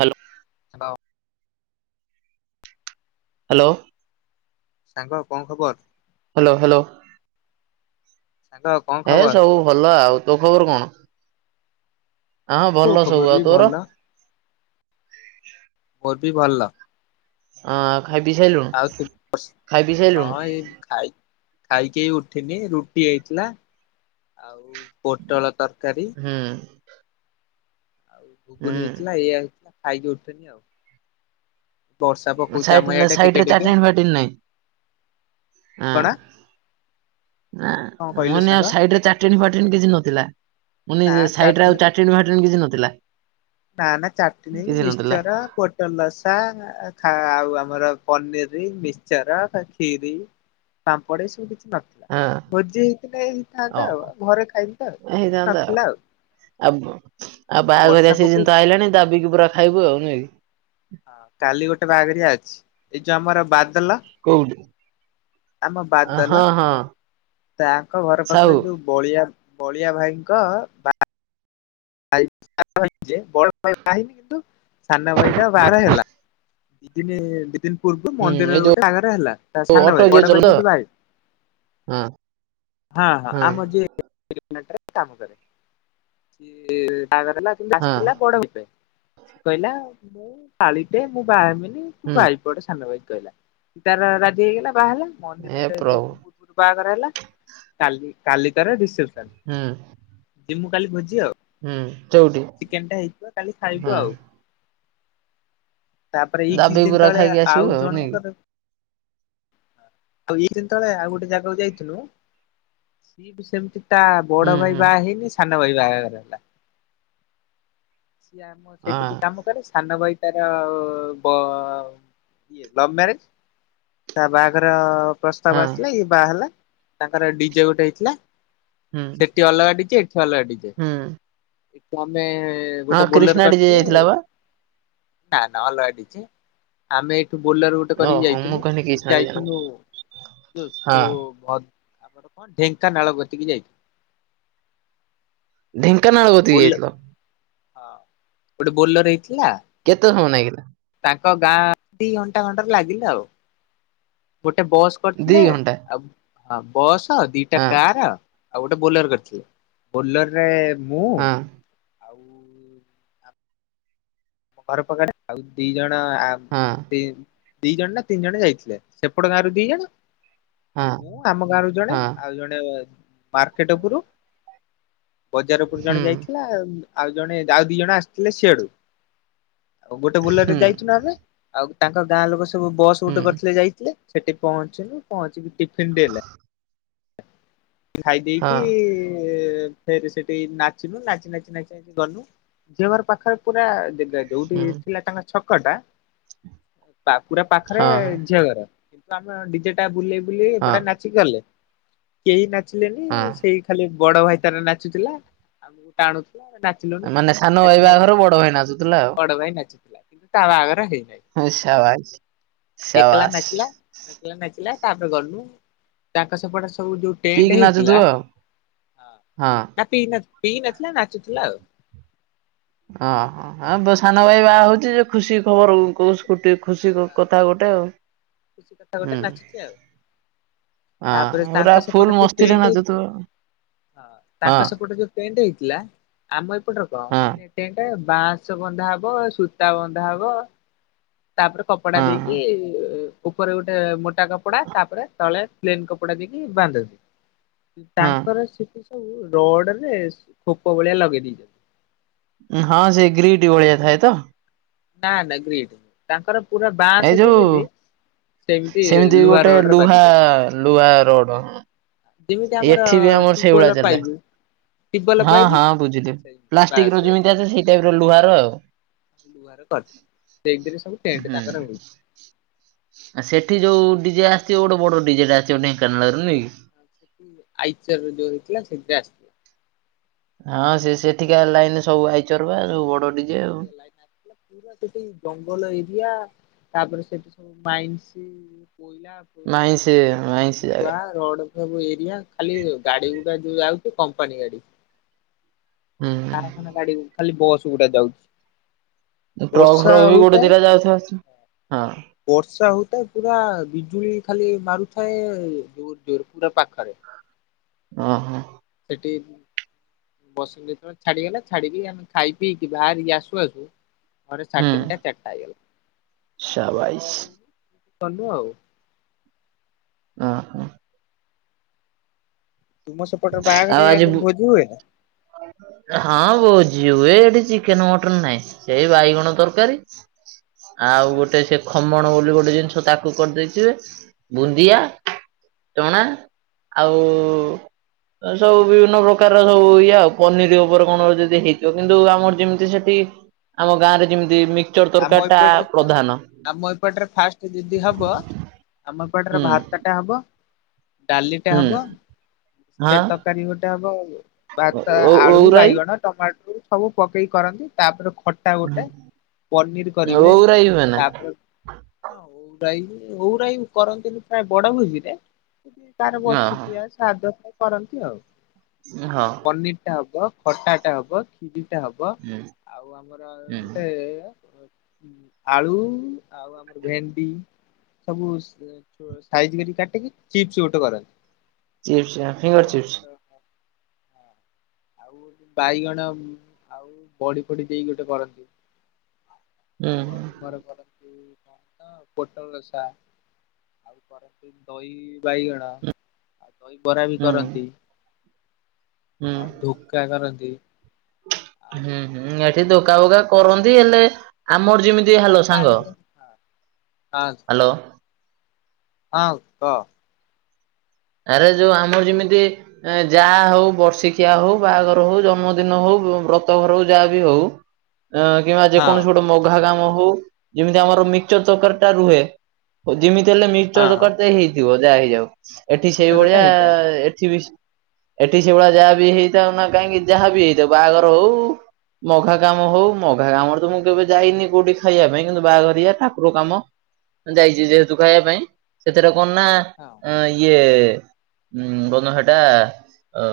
Hello! [inaudible] Hello! ସାଙ୍ଗ କ'ଣ ଖବର? Hello hello! ସାଙ୍ଗ କଣ ଏ ଖବର ସବୁ ଭଲ ଆଉ, ତୋ ଖବର କ'ଣ? ହଁ, ମୋ ଭଲ ଖବର ସବୁ ବି ଆଉ ତୋର? ଭଲ ମୋର ବି ଭଲ। ଅଁ ଖାଇ ପି ସାଇଲୁଣୁ, ଖାଇ ପି ସାଇଲୁଣୁ? ଏ ଖାଇ ଖାଇକି ଏଇ ଉଠିନି ରୁଟି ହେଇଥିଲା, ଆଉ ପୋଟଳ ତରକାରୀ। ହୁଁ। ଆଉ ଘୁଗୁନ ହେଇଥିଲା ହୁଁ ଏଇଆ ହେଇଥିଲା ଖାଇକି ଉଠୁନି ଆଉ। ବର୍ଷା ପକଉଛି ଆମ ସାଇଟ ଇଆଡେ ଟିକେ ସାଇଟରେ ଟିକେ [inaudible] ଫାଟି ନାହିଁ, ହଁ। କଣ ନା, କଣ ମୁଁ କହିଲୁ କହିଲି ଆଉ ସାଙ୍ଗ ସାଇ ରେ ଚାଟିଣି ଫାଟିଣି କିଛି ନଥିଲା, ମୁଁ ନା କହିଲି ଚାଟଣୀ ସାଇଟରେ ଆଉ ଚା ଟିନ ଫାଟିନ କିଛି ନଥିଲା। ନା, ନା, ଚାଟି ନେଇଁ କିଛି ନଥିଲା ମିଶ୍ଚର ପୋଟଳ ଲସା ଖା ଆଉ ଆମର ପନିର, ମିକ୍ସଚର, ଖିରି। ପାମ୍ପଡ ଏସବୁ କିଛି ନ ହଁ ଭୋଜି ହେଇଥିଲେ ହେଇଥାନ୍ତା ଆଉ, ଓହୋ। ଘରେ ଖାଇଲୁ ଆଉ କିଛି ନଥିଲା ଆଉ। ଆଉ ଆଉ ବର୍ଷା ବାହାଘରିଆ ସିଯିନ୍ ପକଉଛି ତ ଆଇଲାଣି ଦାବିକି ପୁରା ଖାଇବୁ ଆଉ ନୁହେଁ କି? ହଁ, କାଲି ଗୋଟେ ବାହାଘରିଆ ଅଛି, ଏଇ ଯୋଉ ଆମର ବାଦଲ କୋଉଠି ଆମ ଅ ବାଦଲ ହଁ, ହଁ। ତାଙ୍କ ଘର ପାଖରେ ସାହୁ ଯୋଉ ବଳିଆ ବଳିଆ ଭାଇଙ୍କ ବା [unintelligible] ବଡ ଭାଇ ବାହା ହେଇନି କିନ୍ତୁ ସାନ ଭାଇଟା ବାହଘର ହେଲା। ଦି ଦିନିରେ ଦି ଦିନ ପୂର୍ବରୁ ହୁଁ ଏଇ ମନ୍ଦିରରେ ଗୋଟେ ବାହାଘର ହେଲା, ତା ଯୋଉ ସାନ ଅଟୋ ଭାଇର ଯିଏ ବଡ଼ ଭାଇ ଚଲା କିନ୍ତୁ ବାହାହେ ହଁ। ହଁ, ହଁ, ଆମ ଯିଏ [inaudible] କାମ କରେ, ସିଏ ବାହାଘର ହେଲା। କିନ୍ତୁ ହଁ ଆସିଥିଲା ବଡଭାଇ ପାଇଁ ସେ କହିଲା ମୁଁ କାଳିଟେ ମୁଁ ବାହାହେବିନି ତୁ ହୁଁ ବାହା ପଡ ସାନଭାଇକୁ କହିଲା ତାର ରାଜି ହେଇଗଲା ବାହା ହେଲା ଏ ମନ୍ଦିରରେ ଦି ପ୍ରଭୁ ଦିନ ପୂର୍ବରୁ ବାହାଘର ହେଲା। କାଲି କାଲି ତାର ରିସେପ୍ସନ୍। ହୁଁ। ଯିମୁ କାଲି ଭୋଜି ଆଉ। ହୁଁ। ଚଉଠି ଚିକେନଟା ହେଇଥିବ କାଲି ହଁ ଖାଇବୁ ଆଉ। ତାପରେ ଏଇ କିଛି ଦାବି ଦିନ ପୁରା ତଳେ ଖାଇକି ଆସିବୁ ଆଉ ନାଇଁ କି ଜଣଙ୍କର ଆଉ ଏଇ ଦିନ ତଳେ ଆଉ ଗୋଟେ ଜାଗାକୁ ଯାଇଥିଲୁ। ସିଏ ବି ସେମିତି ତା ହୁଁ ବଡ ଭାଇ ହୁଁ ବାହାହେଇନି ସାନ ଭାଇ ବାହାଘର ହେଲା। ସିଏ ଆମ ସେଇଠି ହଁ ବି କାମ କରେ ସାନ ଭାଇ ତାର ଭ ଇଏ ଲଭ ମ୍ୟାରେଜ ତା ବାହାଘର ହଁ ପ୍ରସ୍ତାବ ଆସିଲା ଇଏ ବାହା ହେଲା ତାଙ୍କର ଡିଜେ ଗୋଟେ ହେଇଥିଲା, ହୁଁ ସେଠି ଅଲଗା ଡିଜେ ଏ ଠୁ ଅଲଗା ଡିଯେ ହୁଁ। ତ ଆମେ ହଁ ଗୋଟେ ବୋଲେର କ୍ରିଷ୍ଣା ଡିଜେ କରିଥିଲେ। ଯାଇଥିଲା ବା ନା, ନା, ଅଲଗା ଡିଜେ ଆମେ ବୋଲାରୋ ଗୋଟେ କରିକି ଓହୋ ମୁଁ ଯାଇଥିଲୁ କହିଲି ସିଏ କ୍ରିଷ୍ଣା ଡିଜେ ନା ଯାଇଥିଲୁ ଯୋଉ ହଁ ସୋ ଭ ଆମର କଣ ଢେଙ୍କାନାଳ ଗତିକି ଯାଇଥି ଢେଙ୍କାନାଳ ଗତିକି ବୋଲେ ଯାଇଥିଲ? ହଁ ଗୋଟେ ବୋଲର ହେଇଥିଲା? କେତେ ସମୟ ଲାଗିଲା? ତାଙ୍କ ଗାଁ ଦି ଘଣ୍ଟା ଘଣ୍ଟାରେ ଲାଗିଲା ଆଉ। ଗୋଟେ ବସ୍ ଦି କରିଥିଲେ ଘଣ୍ଟା ଆଉ ହଁ ବସ୍ ଦିଟା ହଁ କାର ଆଉ ଗୋଟେ ବୋଲର କରିଥିଲେ। ବୋଲରରେ ମୁଁ ହଁ ଆଉ ମୋ ଘର ପାଖରେ ଆଉ ଦି ଜଣ ଆ ହଁ ଦି ଜଣ ନା ତିନି ଜଣ ଯାଇଥିଲେ ସେପଟ ଗାଁରୁ ଦି ଜଣ ଆଉ ହଁ ମୁଁ ଆମ ଗାଁରୁ ଜଣେ ହଁ ଆଉ ଜଣେ ମାର୍କେଟ ଉପରୁ ବଜାର ଉପରୁ ହୁଁ ଜଣେ ଯାଇଥିଲା ଆଉ ଜଣେ ଆଉ ଦିଜଣ ଆସିଥିଲେ ସିଆଡୁ। ଆଉ ଗୋଟେ ବୁଲେଟ୍ ରେ ହୁଁ ଯାଇଥିଲୁ ଆମେ ଆଉ ତାଙ୍କ ଗାଁ ଲୋକ ସବୁ ବସ୍ ହୁଁ ଗୋଟେ କରିଥିଲେ ଯାଇଥିଲେ। ସେଠି ପହଞ୍ଚିଲୁ ପହଞ୍ଚିକି ଟିଫିିନ ଦେଲେ। ଖାଇ ହଁ ଦେଇକି ଫେରି ସେଠି ନାଚିଲୁ ନାଚି ନାଚି ନାଚି ନାଚି ଗଲୁ ଝିଅ ଘର ପାଖରେ ପୁରା ଜ ଯୋଉଠି ହୁଁ ଥିଲା ତାଙ୍କ ଛକ ଟା ତା ପୁରା ପାଖରେ ହଁ ଝିଅ ଘର। କିନ୍ତୁ ଆମେ ଡିଜେ ଟା ବୁଲେଇ ବୁଲେଇ ହଁ ଏପଟେ ନାଚିକି ଗଲେ। କେହି ନାଚିଲେନି ହଁ ସେଇ ଖାଲି ବଡ ଭାଇ ତାର ନାଚୁଥିଲା ଆମକୁ ଟାଣୁଥିଲା ନାଚୁ ମାନେ ସାନ ଭାଇ ବାହାଘର ବଡ ଭାଇ ନାଚୁଥିଲା ଆଉ। ବଡ଼ ଭାଇ ନାଚି ଥିଲା। ତା ଆଗରେ ହେଇନାହିଁ। ହଁ ଶବାସ ସାବାସ। ଏମିତି ଆ ନାଚିଲା ତାପରେ ଗଲୁ ତାଙ୍କ ସେପଟେ ସବୁ ଯୋଉ ପିଇକି ଟେଣ୍ଟ ହେଇଥିଲା ନାଚୁଥିବ ଆଉ। ହଁ ନା ପ ପିଇ ନଥିଲା ନାଚୁଥିଲା ଆଉ। ଓଁ ତାଙ୍କ ସାନ ଭାଇ ସେପଟେ ବାହା ହଉଚି ଯେ ଖୁସି ଖବର ଖୁସିରେ କଟେ ଖୁସି କଥା ଗୋଟେ ତ କିଛି କଥା ଗୋଟେ ନାଚି ଚି ଆଉ। ହଁ ତାପରେ ପୁରା ତାଙ୍କ ଫୁଲ ସେପଟେ ମସ୍ତିରେ ଟେଣ୍ଟ୍ ନାଚୁଥିବ ହେଇଥିଲା ହଁ ହଁ ତାଙ୍କ ସେପଟେ ଯୋଉ ପେଣ୍ଟ ହେଇଥିଲା, ଆମ ଏପଟରେ ହଁ କଣ ହେଲେ ଟେଣ୍ଟ ବାଁସ ବନ୍ଧା ହବ ସୂତା ବନ୍ଧା ହବ ତାପରେ କପଡା ହଁ ଦେଇକି ଉପରେ ଗୋଟେ ମୋଟା କପଡା ତାପରେ ତଳେ ପ୍ଲେନ କପଡା ଦେଇକି ବାନ୍ଧବି ହଁ। ତାଙ୍କର ସେଠି ସବୁ ରଡରେ ଖୋପ ଭଳିଆ ଲଗେଇ ଦେଇଛନ୍ତି। ହଁ ସେ ଗ୍ରୀଟି ଭଳିଆ ଥାଏ ତ? ନା ନା ଗ୍ରିଟ ତାଙ୍କର ପୁରା ଏଇ ବାଁସ ଯୋଉ ଯେମିତି ସେମିତି ଲୁହା ଗୋଟେ ରୋଡରେ ଲୁହା ବାଗିଯା ଲୁହା ରୋଡ ଯେମିତି ଆମର ଏଠି ବି ଆମର ଟିବଲ ସେଇଭଳିଆ ଚାଲେ। ପାଇପ୍ ଟିବଲ ହଁ ପାଇପ୍ ହଁ ବୁଝିଲି ପ୍ଲାଷ୍ଟିକ ବାସ୍ ର ବାସ୍ ଯେମିତି ଆ ସେଇ ଟାଇପ ର ଲୁହାର ଆଉ। ଲୁହାର କରଥା ସେଇଥିରେ ସବୁ ଟେଣ୍ଟ ତାଙ୍କର ହ ଆ ସେଠି ଯୋଉ ଡିଜେ ଆସିଥିବ ଗୋଟେ ବଡ ଡିଜେ ଟା ଆସଥିବ ନେଇ କୋନଳ ରୁ ନେଇ କି ସେଠି ଆଇଚର ଯୋଉ ହେଇଥିଲା ସେଇଥିରେ ଆସଥିଲା। ହଁ ସେ ସେଠିକା ଲାଇନରେ ସବୁ ଆଇଚର ବା ସବୁ ବଡ ଡିଜେ ଆଉ। ନାଇ [unintelligible] ପୁରା ସେଠି ଜଙ୍ଗଲ ଏରିଆ ତାପରେ ସେଠି ସବୁ ମାଇନ୍ସି କୋଇଲା ଫୋଇଲା ମାଇଁ ସେ ଜାଗା ମାଇଁ ସେ ଲୁହା ଜାଗା। ରଡ ସବୁ ଏରିଆ ଖାଲି ଗାଡି ଗୁଡା ଯୋଉ ଯାଉଚି କମ୍ପାନୀ ଗାଡି। କାରଖାନା ହୁଁ ଗାଡି ଖାଲି ବସ୍ ଗୁଡା ଯାଉଚି। ଟ୍ରକ୍ ଫ୍ରକ୍ ବି ଗୋଟେ ଦି ଟା ଯାଉଥବ ହଁ। ବର୍ଷା ହଉଥାଏ ପୁରା ବିଜୁଳି ଖାଲି ମାରୁଥାଏ ଜୋର ଜୋର ପୁରା ପାଖରେ। ଓ ହ। ସେଠି ବସ ଯେତେବେଳେ ଛାଡିଗଲା ଛାଡ଼ିକି ଆମେ ଖାଇ ପିଇକି ବାହାରିକି ଆସୁ ଆସୁ ଘରେ ସାଢ଼େ ହୁଁ ତିନିଟା ଚାରିଟା ହେଇଗଲା ତାପରେ ସାବାଇସ୍ ଶୋଇକି ଗଲୁ ଆଉ। ହଁ ହଁ। ତୁମ ସେପଟେ ଆଉ ବାହାଘରିଆ ଆଜି ବୁ ଭୋଜି ହୁଏ ନା। ହଁ ଭୋଜି ହୁଏ ଏଠି ଚିକେନ ମଟନ ନାଇଁ। ସେଇ ବାଇଗଣ ତରକାରୀ ଆଉ ହଁ ଗୋଟେ ସେ ଖମଣ ବୋଲି ଗୋଟେ ଜିନିଷ ତାକୁ କରିଦେଇଥିବେ ବୁନ୍ଦିଆ ଚଣା ହଁ ଆଉ ସବୁ ବିଭିନ୍ନ ପ୍ରକାରର ସବୁ ଇଏ ଆଉ ପନିର ଉପରେ କଣ ଯଦି ହେଇଥିବ କିନ୍ତୁ ଆମର ଯେମିତି ସେଠି ଆମ ଗାଁ ରେ ଯେମିତି ମିକ୍ସଚର ଆମ ତରକାରୀ ଟା ଏପଟରେ ତ ପ୍ରଧାନ। ଆମ ଏପଟରେ ଫାଷ୍ଟ ଯଦି ହବ ଆମ ଏପଟରେ ହୁଁ। ଭାତ ଟା ହବ। ଡାଲିଟା ହୁଁ ହବ। ହଁ ସେଟ ତରକାରୀ ଗୋଟେ ହବ ଭାତ ଓ ଆଳୁ ଓଉରାଇ ବାଇଗଣ ଟମାଟୋ ସବୁ ପକେଇ କରନ୍ତି ତାପରେ ଖଟା ଗୋଟେ ପନିର କରିବେ ଓଉରାଇ ହୁଏ ନା? ତାପ ହଁ ଅଉ ରାଇ ଅଉ ରାଇ କରନ୍ତିନି ପ୍ରାୟ ବଡ ଭୋଜିରେ। କାର ଓହୋ ବର୍ଷିକିଆ ସାଦ କରନ୍ତି ଆଉ ହଁ ଆମର ପନିର ଟା ହବ ଖଟାଟେ ହବ ଖିରିଟେ ହବ ହୁଁ ଆଉ ଆମର ହୁଁ। ଗୋଟେ ଆଳୁ ଆଉ ଆମର ଭେଣ୍ଡି ସବୁ ସାଇଜ୍ କରି କାଟିକି ଚିପ୍ସ ଗୋଟେ କରନ୍ତି। ଚିପ୍ସ ଆଉ ଫିଙ୍ଗର ଚିପ୍ସ। ଆମର ଆଉ ବାଇଗଣ ଆଉ ବଢ଼ି ଫଡି ଦେଇକି ଗୋଟେ କରନ୍ତି। ହୁଁ ଆଉ ହୁଁ ଆମର କରନ୍ତି କଣ ତ ପୋଟଳ ରସା। ଆଉ କରନ୍ତିୁ ଦହି ବାଇଗଣ ଆଉ ଦହି ବରା ବି ହୁଁ। କରନ୍ତି। ହୁଁ। ଧୁକା କରନ୍ତି। ଆଉ ହୁଁ ହୁଁ କଣ ଏଠି ସେଟା ଧୁକା ବୋକା କରନ୍ତି ହେଲେ ଆମର ଯେମିତି ହ୍ୟାଲୋ ସାଙ୍ଗ ଆଁ। ହ୍ୟାଲୋ। ହଁ କହ। ଆରେ ଯୋଉ ଆମର ଯେମିତି ଯାହା ହଉ ବର୍ଷିକିଆ ହଉ ବାହାଘର ହଉ ଜନ୍ମଦିନ ହଉ ବ ବ୍ରତଘର ହଉ ଯାହା ବି ହଉ। ଅ କିମ୍ବା ଯେକୌଣସି ହଁ ଗୋଟେ ମଘା ଗାମ ହଉ ଯେମିତି ଆମର ମିକସଚର ତରକାରୀ ଟା ରୁହେ ଯେମିତି ହେଲେ ମିକଚର ହଁ। ତରକାରୀ ହେଇଥିବ ଯାହା ହେଇଯାଉ ଏଠି ତରକାରୀଟା ସେଇଭଳିଆ ହେଇଥାଏ ହଁ ଏଠି ସେଭଳିଆ ଯାହା ବି ହେଇଥାଉ ନା କାହିଁକି ଯାହା ବି ହେଇଥାଉ ବାହାଘର ହଉ ମଘା କାମ ହଉ ମଘା କାମରେ ତ ମୁଁ କେବେ ଯାଇନି କୋଉଠି ଖାଇବା ପାଇଁ କିନ୍ତୁ ବାହାଘରିଆ ଠାକୁର କାମ ଯାଇଛି ଯେହେତୁ ଖାଇବା ପାଇଁ ସେଥିରେ କଣ ନା ହଁ। ଅ, ଇଏ ଉଁ [unintelligible] ଏ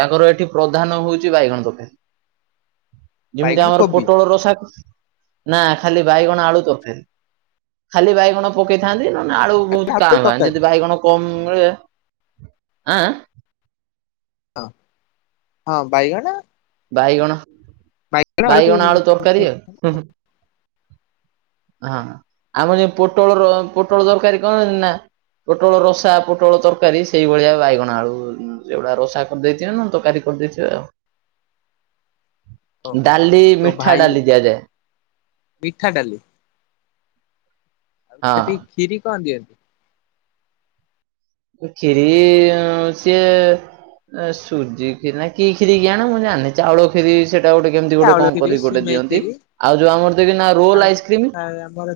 ତାଙ୍କର ଏଠି ପ୍ରଧାନ ହଉଛି ବାଇଗଣ ବୋଧେ [inaudible] ଯେମିତି ଆମର କୋବି ପୋଟଳ ରସା କ ନା ଖାଲି ବାଇଗଣ ଆଳୁ ତରକାରୀ ଖାଲି ବାଇଗଣ ପକେଇଥାନ୍ତି ନା ଆଳୁ ବହୁତ କା ଆଳୁ ଭା ବା ତରକାରୀ ଯଦି ବାଇକଣ କମ ମିଳେ ଆଁ। ହଁ ହଁ ବାଇଗଣ ବାଇଗଣ ବାଇଗଣ ଆଳୁ ତରକାରୀ ଆ ହଁ ଆମର ଯେ ପୋଟଳର ପୋଟଳ ତରକାରୀ କଣ ନା। ପୋଟଳ ରସା ପୋଟଳ ତରକାରୀ ସେଇଭଳିଆ ବାଇଗଣ ଆଳୁ ସେଗୁଡା ରଷା କରିଦେଇଥିବେ ନା ତରକାରୀ କରିଦେଇଥିବେ ଆଉ। ଓହୋ ଡାଲି ତୋ ମିଠା ଭାଇ ଡାଲି ଦିଆଯାଏ। ମିଠା ଡାଲି। ଆଉ ହଁ। ସେଠି କ୍ଷୀରି କଣ ଦିଅନ୍ତି? ଏ କ୍ଷୀରି ଅଁ, ସିଏ ଏ ସୁଜି କ୍ଷୀରି ନା କି କ୍ଷୀରି କିଆଣ ମୁଁ ଜାଣିିନି। ଚାଉଳ କ୍ଷୀରି ସେଟା ଗୋଟେ କେମିତି ଗୋଟେ ଚାଉଳ କଣ କ୍ଷୀରି କରିବି ଗୋଟେ ସିମେଇ ଦିଅନ୍ତି। କ୍ଷୀରି ଆଉ ଯୋଉ ଆମର ଦେଖି ନା ରୋଲ୍ ଆଇସ୍କ୍ରିମ୍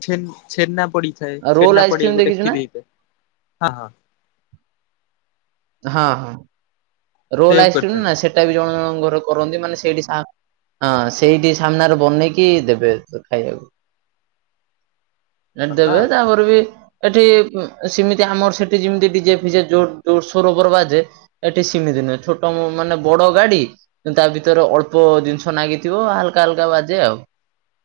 ଛେନ୍ ଛେନା ପଡିଥାଏ ରୋଲ୍ ଛେନୃ ପଡି ଆଇସ୍କ୍ରିମ୍ ଗୋଟେ ଦେଖିଛୁ ନା? କ୍ଷୀରି ହେଇଥାଏ। ହଁ ହଁ ରୋଲ୍ ସେଉ ଆଇସ୍କ୍ରିମ୍ କରିଥାନ୍ତି ନା ସେଟା ବି ଜଣ ଜଣଙ୍କ ଘରେ କରନ୍ତି। ମାନେ ସେଇଠି ସା ହଁ ସେଇଠି ସାମ୍ନାରେ ବନେଇକି ଦେବେ ସେ ଖାଇବାକୁ। [unintelligible] ନା ଭଲ ଦେବେ ଆଉ ତାପରେ ବି ଏଠି ଉଁ, ସିମିତି ଆମର ସେଠି ଯେମିତି ଡିଜେ ଫିଜେ ଜୋର ସୋର ବର ବାଜେ ଏଠି ସିମିତି ନୁହେଁ। ଛୋଟ ଉଁ, ମାନେ ବଡ ଗାଡି [unintelligible] ତା ଭିତରେ ଅଳ୍ପ ଜିନିଷ ନାଗିଥିବ ହାଲକା ହାଲକା ବାଜେ ଆଉ।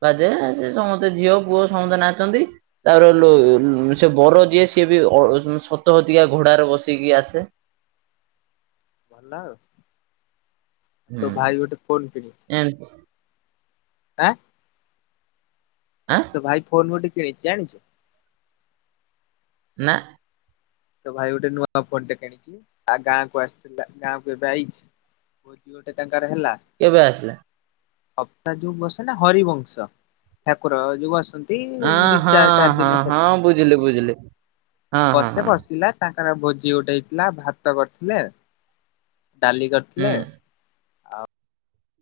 ବାଜେ ସେ ସମସ୍ତେ ଝିଅ ପୁଅ ସମସ୍ତେ ନାଚନ୍ତି। ତାପର ହଁ ଲୋ-ସେ ବର ଯିଏ ସିଏ ବି ଅ, ଉଁ, ସତ ସତିକା ଘୋଡାର ବସିକି ଆସେ। ଭଲ ଆଉ। ତୋ ଭାଇ ଗୋଟେ ଫୋନ୍ କିଣିଛି। ଜାଣିଛି। ଆ ଆଁ ତ ଭାଇ ଫୋନ୍ ଗୋଟେ କିଣିଚି ଜାଣିଛୁ? ନା। ତ ଭାଇ ଗୋଟେ ନୂଆ ଫୋନ୍ ଟେ କିଣିଛି। ଆ, ଗାଁକୁ ଆସିଥିଲା ଗାଁ କୁ ଏବେ ଆଇଛି। ମୋଦି ଗୋଟେ ତାଙ୍କର ହେଲା। କେବେ ଆସିଲା? ହପ୍ତା ଯୋଉ ବସେନା ହରିବଂଶ ଠାକୁର ଯୋଉ ବସନ୍ ଅଁ, ହଁ, ହଁ, ହଁ ବୁଝିଲି ବୁଝିଲି ହଁ, ହଁ। ସେ ହଁ ବସିଲା ତାଙ୍କର ଭୋଜି ଗୋଟେ ହେଇଥିଲା ଭାତ କରିଥିଲେ, ଡାଲି କର ହୁଁ ଥିଲେ।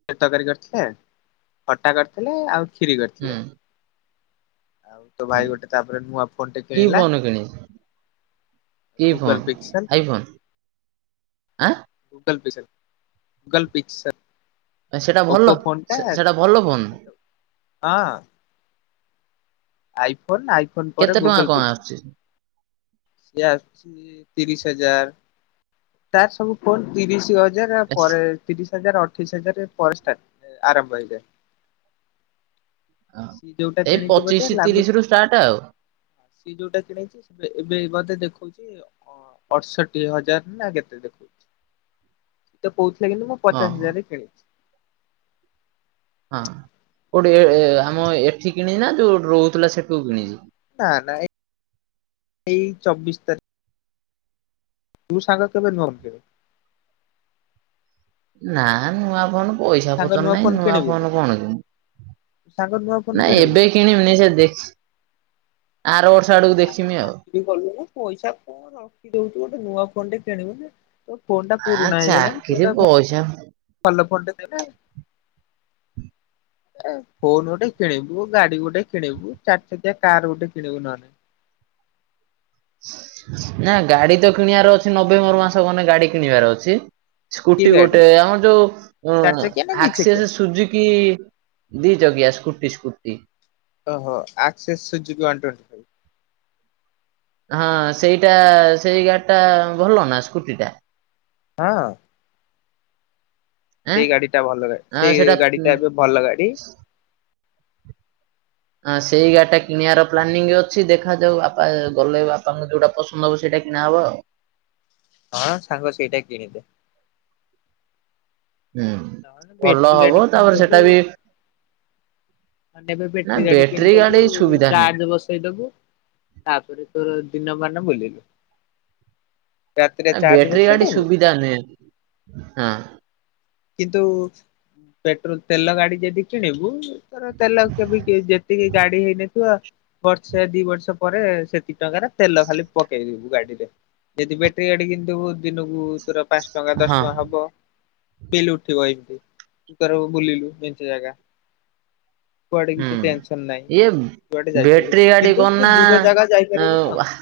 [inaudible] ତରକାରୀ କରିଥିଲେ ଖଟା କରିଥିଲେ, ଆଉ କ୍ଷୀରି ହୁଁ କରିଥିଲେ। ଆଉ ତୋ ହୁଁ ଭାଇ ଗୋଟେ ତାପରେ ନୂଆ ଫୋନ୍ ଟେ କି କିଣିଲା। ଫୋନ କିଣିଚୁ? କି Google phone Pixel iPhone ଆଁ? ଗୁଗଲ ପିସେଲ ଗୁଗଲ ପିକ୍ସେ ଏ ସେଟା ଭଲ ସେ-ସେଟା ଭଲ ଫୋନ୍। ହଁ। ଆଇଫୋନ୍ ନା ଆଇଫୋନ୍ ପରେ କେତେ ଟଙ୍କା ଗୁଗଲ କଣ ପିକ୍ସେଲ? ଆସୁଛି? ସିଏ ଆସୁଛି ତିରିଶ ହଜାର ତାର ସବୁ ଫୋନ୍ ତିରିଶ ହଜାର ଏସ୍, ପରେ ତିରିଶ ହଜାର ଅଠେଇଶି ହଜାରେ ପରେ ଷ୍ଟାର୍ଟ ଏ ଆରମ୍ଭ ହେଇଯାଏ। ହଁ। ସି ଯୋଉଟା ଏଇ କିଣିଚି ପଚିଶ ବୋଧେ ତିରିଶ ଲାଗୁ ରୁ ଷ୍ଟାର୍ଟ ଆଉ ସେ ଯୋଉଟା କିଣେଇଚି ସେବେ ଏ ବେ ବୋଧେ ଦେଖଉଛି ଅ, ଅଡଷଟି ହଜାର ନା କେତେ ଦେଖଉ ତ କହୁଥିଲା କିନ୍ତୁ ମୁଁ ହଁ ପଚାଶ ହଁ ହଜାର ରେ କିଣିବି। ହଁ କୋଉଠି ଏ ଏ ହେଇଥିବ ଆମ କଣ ଏଠି କିଣିିଚି ନା ଯୋଉଠି ରହୁଥିଲା ସେଠୁ କିଣିଚି? ନା ନା ଏଇ ଚବିଶ ତାରି ତୁ ସାଙ୍ଗ କେବେ ନହନ କେବେ। ନା ନୂଆ ଫୋନ୍ ତୁ ପଇସା ସାଙ୍ଗ ପତ୍ର ନାଇଁ ଫୋନ ନୂଆ କିଣିବୁନି ଫୋନ୍ ତୁ କଣ କିଣିବୁ। ସାଙ୍ଗ ନୂଆ ଫୋନ ନାଇଁ ଏବେ କିଣିବୁନି କିଣିମିନି ସେ ଦେ ଆର ବର ତ ସାଙ୍ଗ ଚାକିରି କଲୁଣୁ। ପଇସା କଣ ରଖି ଦେଉଚୁ ଗୋଟେ ନୂଆ ଫୋନ୍ ଟେ କିଣିବୁ ନା। ତ ଫୋନ୍ ଟା ପୁରୁଣା ହେଇଗଲାଣି ସେଟା କ ଯାହା ଭଲ ଫୋନ୍ ଟେ ନେଲା। ଏ ଫୋନ୍ ଗୋଟେ କିଣିବୁ, ଗାଡି ଗୋଟେ କିଣିବୁ, ଚାରିଚକିଆ କାର ଗୋଟେ କିଣିବୁ ନହଲେ। ନା ଗାଡି ତ କିଣିବାର ଅଛି ନଭେମ୍ବର ମାସ ମାନେ ଗାଡି କିଣିବାର ଅଛି। କି ସ୍କୁଟି ଗାଡି ଗୋଟେ, ଆମର ଯୋଉ ଚାରି ଅ- ଚକିଆ ନା ଦି ଚକିଆ ଆକ୍ସେସ ସୁଜୁକୀ ଦି ଚକିଆ ସ୍କୁଟି ସ୍କୁଟି। ଓହୋ ଆକ୍ସେସ୍ ସୁଜୁକୀ ୱାନ ଟ୍ବେଣ୍ଟି। ହଁ ସେଇଟା ସେଇ ଗାଡି ଟା ଭଲ ନା ସ୍କୁଟି ଟା? ହଁ। ସେଇ ଗାଡି ଟା ଭଲ ଗାଡି, ଆଁ ସେଇ ସେଟା ଗାଡି ଟା ଏବେ ଭଲ ଗାଡି। ହଁ ସେଇ ଗାଡିଟା କିଣିବାର ପ୍ଲାନିଂ ଅଛି, ଦେଖାଯାଉ ବାପା ଗଲେ ବାପାଙ୍କୁ ଯୋଉଟା ପସ ମୋର ସେଟା କିଣା ହବ ଆଉ। ହଁ ସାଙ୍ଗ ସେଇଟା କିଣିଦେ। ହୁଁ, ନହେଲେ ଭଲ ବ୍ୟାଟେରୀ ଗାଡି ହବ ତାପରେ କିଣିଦବୁ। ସେଟା ବି ଆମେ ଏବେ ନା ବ୍ୟାଟେରୀ ଗାଡି କିଣିଦବୁ ଗାଡି ସୁବିଧା ନୁହେଁ। ଚାର୍ଜ ବସେଇ ଦବୁ। ତାପରେ ତୋର ଦିନମାନ ବୁଲିଲୁ। ରାତିରେ ଚାର୍ଜ ଆବ୍ୟାଟେରୀ ଗାଡି ବସେଇଦବୁ। ସୁବିଧା ନୁହେଁ, ହଁ। କିନ୍ତୁ ପେଟ୍ରୋଲ, ତେଲ ଗାଡି ଯଦି କିଣିବୁ ତର ତେଲ କେବେ ଯେତିକି ଗାଡି ହେଇନଥିବ ବର୍ଷେ ଦି ବର୍ଷ ପରେ ସେତିିକି ଟଙ୍କାର ତେଲ ଖାଲି ପକେଇଦବୁ ଗାଡିରେ। ଯଦି ବ୍ୟାଟେରୀ ଗାଡ଼ି କିଣିଦବୁ ଦିନକୁ ତୋର ପାଞ୍ଚ ଟଙ୍କା, ଦଶ ଟଙ୍କା ହଁ। ହବ। ବିଲ ଉଠିବ ଏମତି ତୁ ଧର ବୁଲିଲୁ ମେଞ୍ଚେ ଜାଗା। କୁଆଡେ ହୁଁ କିଛି ଟେନସନ ନାହିଁ ଇଏ ଯୁଆଡେ ଯାଇପାରିଲୁ, ବ୍ୟାଟେରୀ ଗାଡି କିନ୍ତୁ କଣ ଟିକେ ଦୂର ଜାଗା ଯାଇପାରିବୁନୁ ନା ଆଉ।